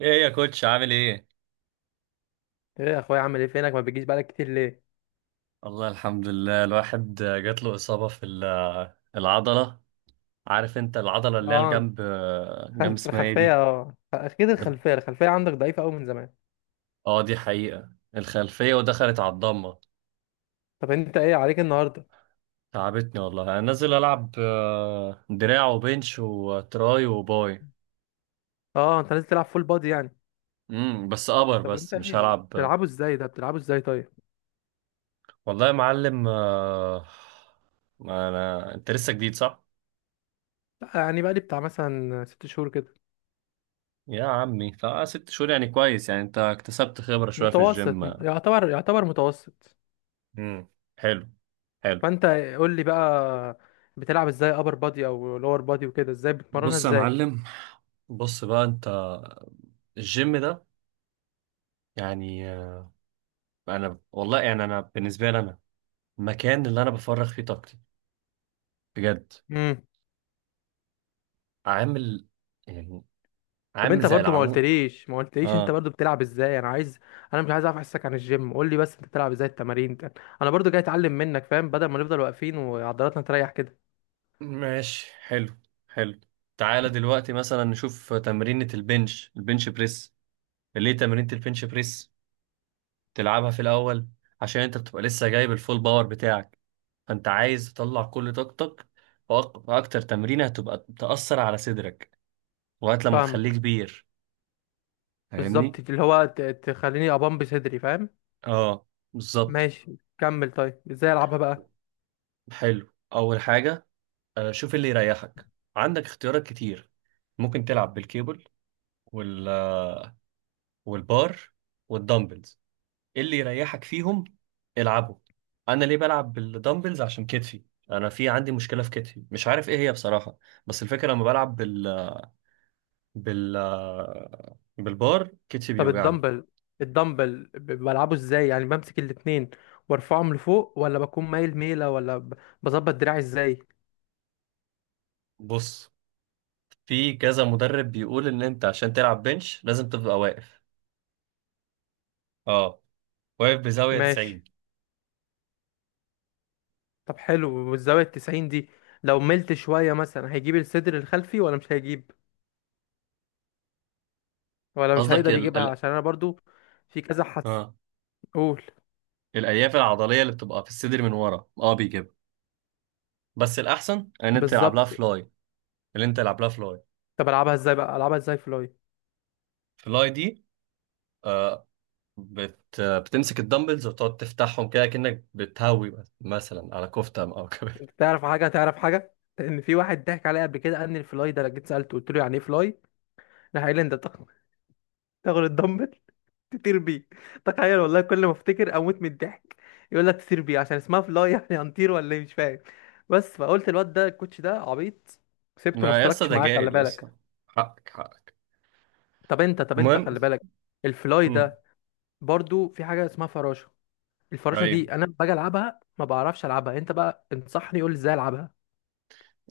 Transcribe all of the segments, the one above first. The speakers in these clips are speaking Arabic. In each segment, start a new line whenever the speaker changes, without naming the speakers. ايه يا كوتش، عامل ايه؟
ايه يا اخويا عامل ايه؟ فينك؟ ما بتجيش بقالك كتير، ليه؟
والله، الحمد لله. الواحد جات له إصابة في العضلة. عارف انت العضلة اللي هي
اه انت،
الجنب. جنب
في
اسمها ايه
الخلفيه.
دي؟
اه اكيد الخلفيه، الخلفيه عندك ضعيفه قوي من زمان.
اه، دي حقيقة. الخلفية ودخلت على الضمة.
طب انت ايه عليك النهارده؟
تعبتني والله. انا نازل العب دراع وبنش وتراي وباي.
اه انت لازم تلعب فول بادي يعني.
بس ابر،
طب انت
بس مش
ايه
هلعب.
بتلعبه؟ ازاي بتلعبه طيب؟
والله يا معلم. ما انا انت لسه جديد، صح؟
لا يعني بقالي بتاع مثلا ست شهور كده.
يا عمي، فست شهور يعني كويس، يعني انت اكتسبت خبرة شوية في الجيم.
متوسط، يعتبر متوسط.
امم حلو، حلو.
فانت قول لي بقى، بتلعب ازاي ابر بادي او لور بادي وكده؟ ازاي بتمرنها
بص يا
ازاي؟
معلم، بص بقى انت. الجيم ده يعني انا والله يعني انا بالنسبه لي انا، المكان اللي انا بفرغ فيه طاقتي بجد، عامل يعني
طب
عامل
انت
زي
برضو ما
العمود.
قلتليش، انت
اه،
برضو بتلعب ازاي؟ انا عايز، انا مش عايز اعرف احسك عن الجيم، قول لي بس انت بتلعب ازاي التمارين ده. انا برضو جاي اتعلم منك، فاهم؟ بدل ما نفضل واقفين وعضلاتنا تريح كده.
ماشي. حلو، حلو. تعالى دلوقتي مثلا نشوف تمرينة البنش بريس. ليه تمرينة البنش بريس تلعبها في الاول؟ عشان انت بتبقى لسه جايب الفول باور بتاعك، فانت عايز تطلع كل طاقتك، فاكتر تمرينه هتبقى تأثر على صدرك لغايه لما تخليه
فاهمك
كبير.
بالظبط،
فاهمني.
اللي هو تخليني ابامب صدري، فاهم.
اه، بالظبط.
ماشي كمل طيب، ازاي العبها بقى؟
حلو، اول حاجه شوف اللي يريحك. عندك اختيارات كتير. ممكن تلعب بالكيبل، وال والبار والدمبلز. اللي يريحك فيهم العبه. انا ليه بلعب بالدمبلز؟ عشان كتفي. انا في عندي مشكله في كتفي، مش عارف ايه هي بصراحه، بس الفكره لما بلعب بال بالبار كتفي
طب
بيوجعني.
الدمبل، الدمبل بلعبه ازاي؟ يعني بمسك الاتنين وارفعهم لفوق، ولا بكون مايل ميلة، ولا بظبط دراعي ازاي؟
بص، في كذا مدرب بيقول ان انت عشان تلعب بنش لازم تبقى اه واقف بزاوية
ماشي.
90.
طب حلو، والزاوية التسعين دي لو ملت شوية مثلا هيجيب الصدر الخلفي ولا مش هيجيب، ولا مش
قصدك
هيقدر
ال...
يجيبها؟
ال...
عشان انا برضو في كذا حس.
اه،
قول.
الالياف العضلية اللي بتبقى في الصدر من ورا بيجيبها، بس الاحسن ان انت تلعب
بالظبط.
لها فلاي. اللي انت تلعب لها فلاي.
طب العبها ازاي بقى؟ العبها ازاي فلاي؟
فلاي دي آه بتمسك الدمبلز وتقعد تفتحهم كده، كأنك بتهوي مثلا على كفتة او كده
انت تعرف حاجة؟ تعرف حاجة؟ لان في واحد ضحك عليا قبل كده، قال لي الفلاي ده، لو جيت سألته قلت له يعني ايه فلاي، راح قال لي انت تاخد، تاخد الدمبل تطير بيه. تخيل والله، كل ما افتكر اموت من الضحك. يقول لك تطير بيه عشان اسمها فلاي يعني هنطير ولا ايه؟ مش فاهم. بس فقلت الواد ده الكوتش ده عبيط، سبته ما
ما يسطا،
اشتركتش
ده
معاه. خلي
جاهل يسطا.
بالك.
حقك، حقك.
طب انت، طب انت
المهم،
خلي بالك، الفلاي
امم
ده. برضو في حاجه اسمها فراشه، الفراشه
ايوه
دي انا باجي العبها ما بعرفش العبها، انت بقى انصحني قول لي ازاي العبها.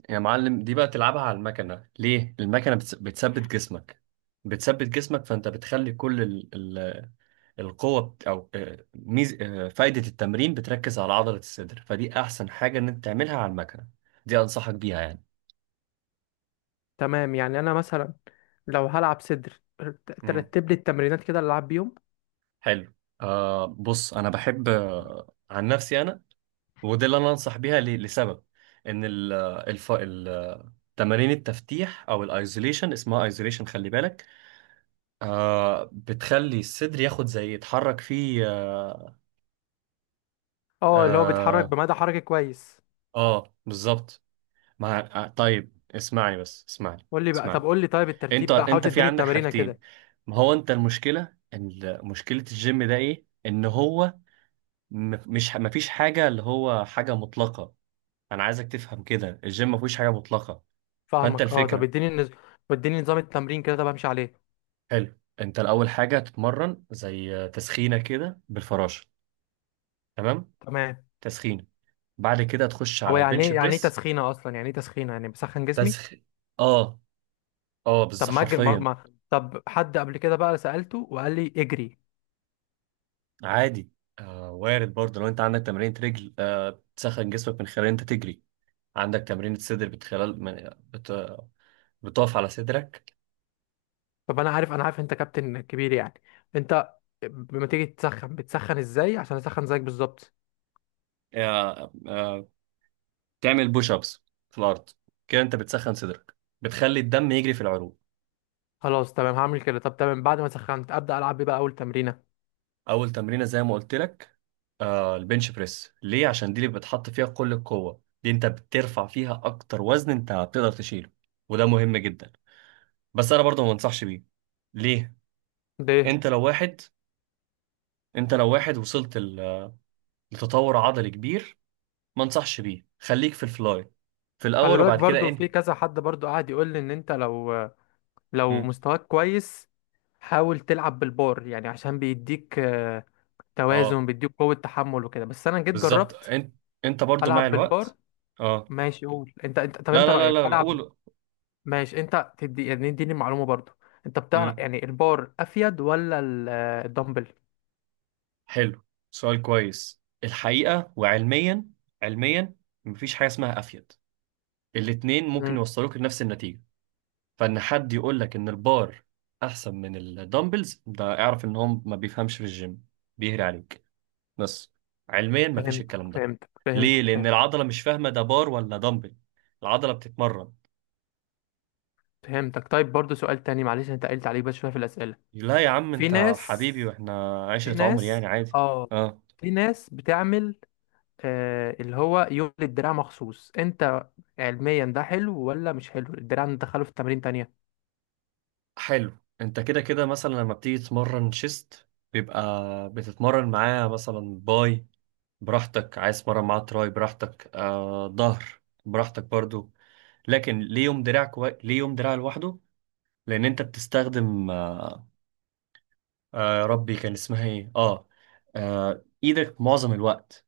يا معلم، دي بقى تلعبها على المكنة. ليه؟ المكنة بتثبت جسمك. بتثبت جسمك، فأنت بتخلي كل ال ال القوة بت- أو آه، ميز آه، فايدة التمرين بتركز على عضلة الصدر، فدي أحسن حاجة إن أنت تعملها على المكنة. دي أنصحك بيها يعني.
تمام يعني انا مثلا لو هلعب صدر،
مم.
ترتب لي التمرينات كده اللي العب بيهم.
حلو. بص، أنا بحب عن نفسي أنا، ودي اللي أنا أنصح بيها لسبب إن ال الف ال تمارين التفتيح أو الايزوليشن، اسمها ايزوليشن خلي بالك، بتخلي الصدر ياخد زي يتحرك فيه. اه,
اه اللي هو بيتحرك
آه,
بمدى حركي كويس.
آه، بالظبط. مع طيب اسمعني، بس اسمعني.
قول لي بقى، طب
اسمعني،
قول لي طيب
انت
الترتيب بقى، حاول
انت في
تديني
عندك
التمرينه
حاجتين.
كده.
ما هو انت، المشكله مشكله الجيم ده ايه؟ ان هو مش، ما فيش حاجه، اللي هو حاجه مطلقه. انا عايزك تفهم كده، الجيم ما فيش حاجه مطلقه. فانت
فاهمك اه. طب
الفكره،
اديني نظام التمرين كده طب، امشي عليه.
حلو. انت الاول حاجه هتتمرن زي تسخينه كده بالفراشه. تمام.
تمام.
تسخينه. بعد كده تخش على
هو يعني
البنش
ايه، يعني ايه
بريس.
تسخينه اصلا؟ يعني ايه تسخينه؟ يعني بسخن جسمي؟
تسخين. اه، اه
طب
بس
ما اجري،
حرفيا.
طب حد قبل كده بقى سألته وقال لي اجري.
عادي. وارد برضه. لو انت عندك تمرين رجل تسخن جسمك من خلال انت تجري. عندك تمرين صدر بتخلال من بتقف على صدرك.
طب انا عارف، انا عارف انت كابتن كبير يعني، انت لما تيجي تسخن بتسخن ازاي؟ عشان اسخن زيك بالظبط.
آه آه تعمل بوش ابس في الارض، كده انت بتسخن صدرك، بتخلي الدم يجري في العروق.
خلاص تمام هعمل كده. طب تمام، بعد ما سخنت ابدا العب بيه بقى اول تمرينه؟
اول تمرينه زي ما قلت لك، البنش بريس. ليه؟ عشان دي اللي بتحط فيها كل القوه. دي انت بترفع فيها اكتر وزن انت بتقدر تشيله، وده مهم جدا. بس انا برضه ما انصحش بيه. ليه؟
ده إيه؟
انت لو واحد، وصلت لتطور عضلي كبير، ما انصحش بيه. خليك في الفلاي في
خلي
الاول،
بالك
وبعد كده
برضو
انهي.
في كذا حد برضو قاعد يقول لي ان انت لو، لو
مم.
مستواك كويس حاول تلعب بالبار، يعني عشان بيديك
اه،
توازن، بيديك قوة تحمل وكده. بس انا جيت
بالظبط.
جربت
انت، انت برضو مع
العب
الوقت.
بالبار.
اه.
ماشي، قول انت، انت طب
لا
انت
لا لا
رأيك
لا لا،
العب؟
قول.
ماشي، انت تدي يعني اديني معلومة برضو، انت بتعرف
مم.
يعني، البار افيد ولا الدمبل؟
حلو، سؤال كويس الحقيقة. وعلميا، علميا مفيش حاجة اسمها افيد. الاتنين ممكن
مم.
يوصلوك لنفس النتيجة. فان حد يقول لك ان البار احسن من الدمبلز، ده اعرف ان هو ما بيفهمش في الجيم، بيهري عليك. بس علميا مفيش
فهمتك
الكلام ده.
فهمتك
ليه؟
فهمتك
لان
فهمتك
العضله مش فاهمه ده بار ولا دمبل. العضله بتتمرن.
فهمتك. طيب برضو سؤال تاني، معلش انت قلت عليك بس شوية في الأسئلة.
لا يا عم،
في
انت
ناس،
حبيبي، واحنا
في
عشره عمر يعني
ناس
عادي.
اه
اه.
في ناس بتعمل اللي هو يوم للدراع مخصوص، انت علميا ده حلو ولا مش حلو؟ الدراع ندخله في تمارين تانية؟
حلو، انت كده كده مثلا لما بتيجي تتمرن شيست بيبقى بتتمرن معاه مثلا باي. براحتك. عايز تتمرن معاه تراي، براحتك. ظهر، براحتك برضو. لكن ليه يوم دراع ليه يوم دراع لوحده؟ لان انت بتستخدم ربي، كان اسمها ايه؟ اه ايدك معظم الوقت.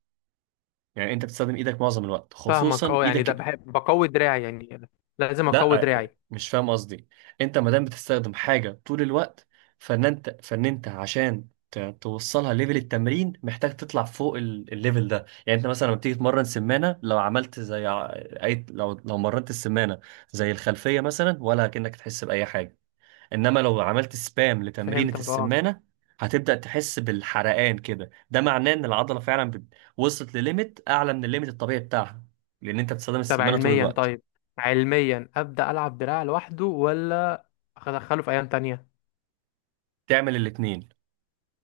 يعني انت بتستخدم ايدك معظم الوقت،
فاهمك
خصوصا
اه. يعني ده
ايدك.
بحب بقوي دراعي يعني، لازم اقوي
لا،
دراعي.
مش فاهم قصدي. انت ما دام بتستخدم حاجه طول الوقت، فان انت عشان توصلها ليفل التمرين، محتاج تطلع فوق الليفل ده. يعني انت مثلا لما بتيجي تمرن سمانه، لو عملت اي، لو مرنت السمانه زي الخلفيه مثلا، ولا كأنك تحس باي حاجه. انما لو عملت سبام لتمرينة
فهمتك اه.
السمانة، هتبدأ تحس بالحرقان كده. ده معناه ان العضلة فعلا وصلت لليميت اعلى من الليميت الطبيعي بتاعها، لان انت بتستخدم
طب
السمانة طول
علميا
الوقت.
طيب، علميا ابدا العب دراع لوحده، ولا ادخله في ايام تانية؟
تعمل الاتنين.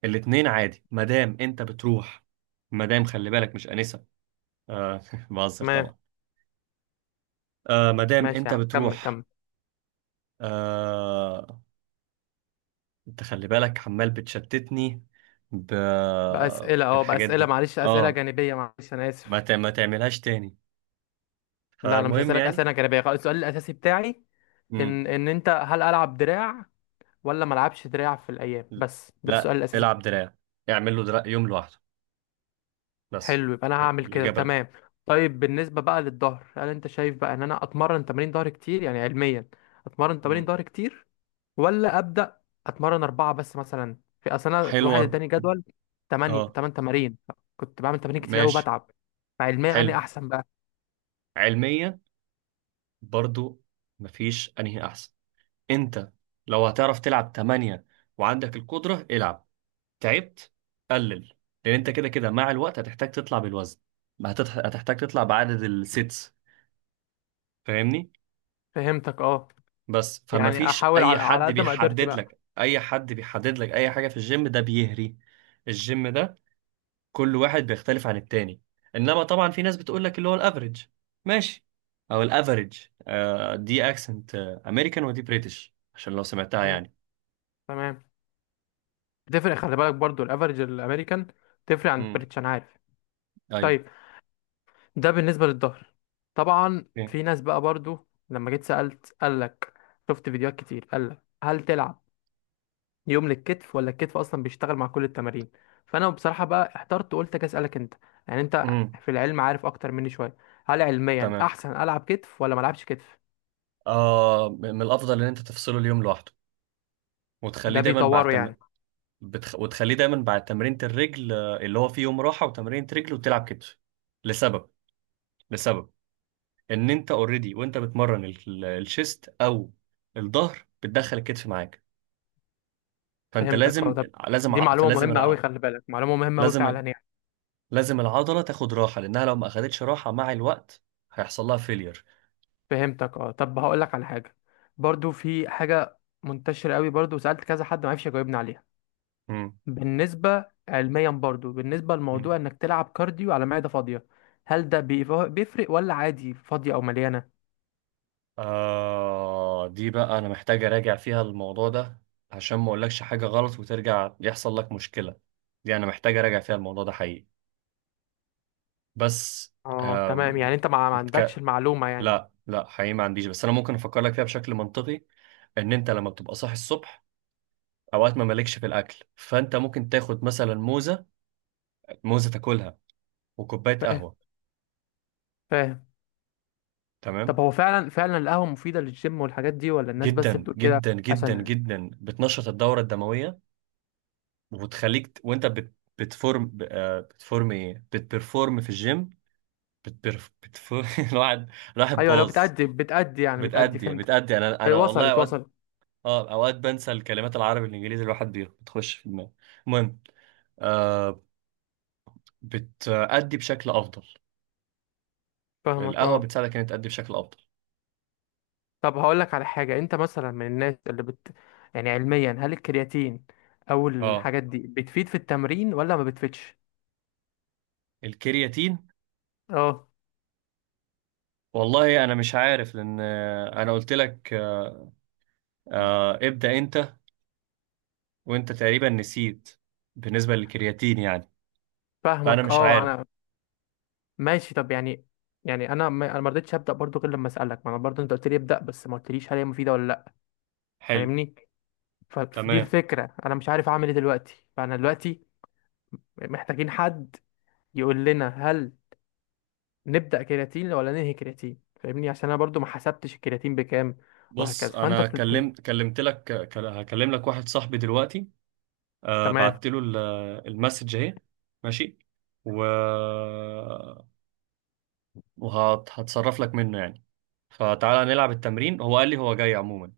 الاتنين عادي، مادام انت بتروح. مادام، خلي بالك مش آنسة. آه بهزر
تمام.
طبعا. مادام
ماشي
انت
يا عم، كمل
بتروح.
كمل
آه انت خلي بالك، عمال بتشتتني ب...
باسئله، اه
بالحاجات
باسئله،
دي.
معلش اسئله
اه،
جانبيه، معلش انا اسف.
ما تعملهاش تاني.
لا انا مش
فالمهم،
هسالك اسئله جانبيه خالص، السؤال الاساسي بتاعي
يعني،
ان ان انت هل العب دراع ولا ما العبش دراع في الايام، بس ده
لا،
السؤال الاساسي
العب
بتاعي.
دراع. اعمل له دراع يوم لوحده بس.
حلو، يبقى انا هعمل كده
الإجابة لا.
تمام. طيب بالنسبه بقى للظهر، هل انت شايف بقى ان انا اتمرن تمارين ظهر كتير يعني علميا؟ اتمرن تمارين
مم.
ظهر كتير ولا ابدا؟ اتمرن اربعه بس مثلا؟ في اصل انا واحد
حلوة.
اداني جدول 8
اه.
8 تمارين، كنت بعمل تمارين كتير قوي،
ماشي.
بتعب. فعلميا انا
حلو،
احسن بقى؟
علميا برضو مفيش انهي احسن. انت لو هتعرف تلعب تمانية وعندك القدرة، العب. تعبت، قلل. لان انت كده كده مع الوقت هتحتاج تطلع بالوزن. ما هتحتاج تطلع بعدد السيتس. فاهمني؟
فهمتك اه.
بس
يعني
فمفيش
احاول
اي
على، على
حد
قد ما قدرتي
بيحدد
بقى.
لك، اي حاجة في الجيم. ده بيهري. الجيم ده كل واحد بيختلف عن التاني. انما طبعا في ناس بتقول لك اللي هو الافريج، ماشي، او الافريج. دي اكسنت امريكان، ودي بريتش، عشان لو سمعتها
فهمت
يعني.
تمام، تفرق، خلي بالك برضو الافرج الامريكان تفرق عن
امم
البريتش انا عارف.
ايوه.
طيب، ده بالنسبه للظهر. طبعا
اوكي.
في ناس بقى برضو، لما جيت سالت قال لك، شفت فيديوهات كتير، قال لك هل تلعب يوم للكتف، ولا الكتف اصلا بيشتغل مع كل التمارين؟ فانا بصراحه بقى احترت وقلت اجي اسالك انت، يعني انت
امم
في العلم عارف اكتر مني شويه. هل علميا
تمام.
احسن العب كتف ولا ما العبش كتف؟
من الافضل ان انت تفصله اليوم لوحده، وتخليه
ده
دايما بعد
بيطوره يعني؟
وتخليه دايما بعد تمرينة الرجل. اللي هو فيه يوم راحة وتمرينة رجل وتلعب كتف. لسبب، لسبب ان انت اوريدي وانت بتمرن الشيست او الظهر بتدخل الكتف معاك، فانت
فهمتك اه.
لازم،
طب
لازم
دي
ع-
معلومه
فلازم
مهمه قوي،
الع...
خلي بالك معلومه مهمه قوي
لازم
فعلا
ال-
يعني.
لازم العضله تاخد راحه، لانها لو ما اخدتش راحه مع الوقت هيحصل لها فيلير.
فهمتك اه. طب هقول لك على حاجه، برضو في حاجه منتشره قوي، برضو سالت كذا حد ما عرفش يجاوبني عليها.
مم.
بالنسبه علميا برضو، بالنسبه
مم.
لموضوع انك تلعب كارديو على معده فاضيه، هل ده بيفرق ولا عادي فاضيه او مليانه؟
دي بقى انا محتاج اراجع فيها الموضوع ده، عشان ما اقولكش حاجه غلط وترجع يحصل لك مشكله. دي انا محتاج اراجع فيها الموضوع ده حقيقي. بس،
اه تمام،
آم...
يعني انت ما، ما عندكش
بتك...
المعلومة يعني.
لا لا، حقيقي ما عنديش، بس انا ممكن افكر لك فيها بشكل منطقي. ان انت لما بتبقى صاحي الصبح، اوقات ما مالكش في الاكل، فانت ممكن تاخد مثلا موزه. موزه تاكلها، وكوباية
فاهم
قهوة.
فاهم.
تمام.
طب هو فعلا، فعلا القهوة مفيدة للجيم والحاجات دي، ولا الناس بس
جدا
بتقول كده؟
جدا جدا
عشان.
جدا، بتنشط الدورة الدموية، وبتخليك وانت بتفورم ب- آه، بتفورم ايه بتبرفورم في الجيم. بتفورم الواحد راح
ايوه لو
باظ.
بتأدي، بتأدي،
بتأدي
فهمت.
بتأدي انا والله
وصلت
اوقات،
وصلت
اه، اوقات بنسى الكلمات، العربي الانجليزي الواحد بتخش في دماغه. المهم، آه بتأدي بشكل افضل.
فاهمك
القهوة
اه.
بتساعدك انك تأدي بشكل افضل.
طب هقول لك على حاجة، انت مثلا من الناس اللي بت، يعني علميا هل الكرياتين او
اه،
الحاجات دي بتفيد في التمرين ولا ما بتفيدش؟
الكرياتين.
اه.
والله انا مش عارف، لان انا قلت لك ابدأ انت، وانت تقريبا نسيت بالنسبة للكرياتين يعني، فأنا
فاهمك
مش
اه
عارف.
انا. ماشي طب يعني، يعني انا ما، انا ما رضيتش ابدا برضو غير لما اسالك، ما انا برضو انت قلت لي ابدا بس ما قلتليش هل هي مفيده ولا لا،
حلو.
فاهمني؟ فدي
تمام.
الفكرة، أنا مش عارف أعمل إيه دلوقتي، فأنا دلوقتي محتاجين حد يقول لنا هل نبدأ كرياتين ولا ننهي كرياتين، فاهمني؟ عشان أنا برضو ما حسبتش الكرياتين بكام.
بص،
وهكذا، فأنت
أنا كلمت لك، هكلم لك واحد صاحبي دلوقتي.
تمام.
بعت له المسج اهي. ماشي. و وهتصرف لك منه يعني. فتعالى نلعب التمرين، هو قال لي هو جاي عموما.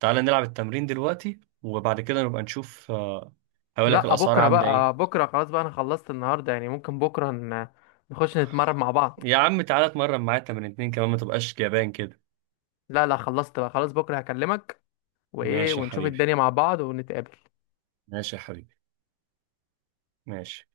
تعالى نلعب التمرين دلوقتي، وبعد كده نبقى نشوف. هقول لك
لا
الأسعار
بكرة
عاملة ايه.
بقى، بكرة خلاص بقى، أنا خلصت النهاردة يعني، ممكن بكرة نخش نتمرن مع بعض.
يا عم تعالى اتمرن معايا تمرين اتنين كمان، ما تبقاش جبان كده.
لا لا، خلصت بقى خلاص، بكرة هكلمك وإيه،
ماشي يا
ونشوف
حبيبي.
الدنيا مع بعض ونتقابل.
ماشي يا حبيبي. ماشي.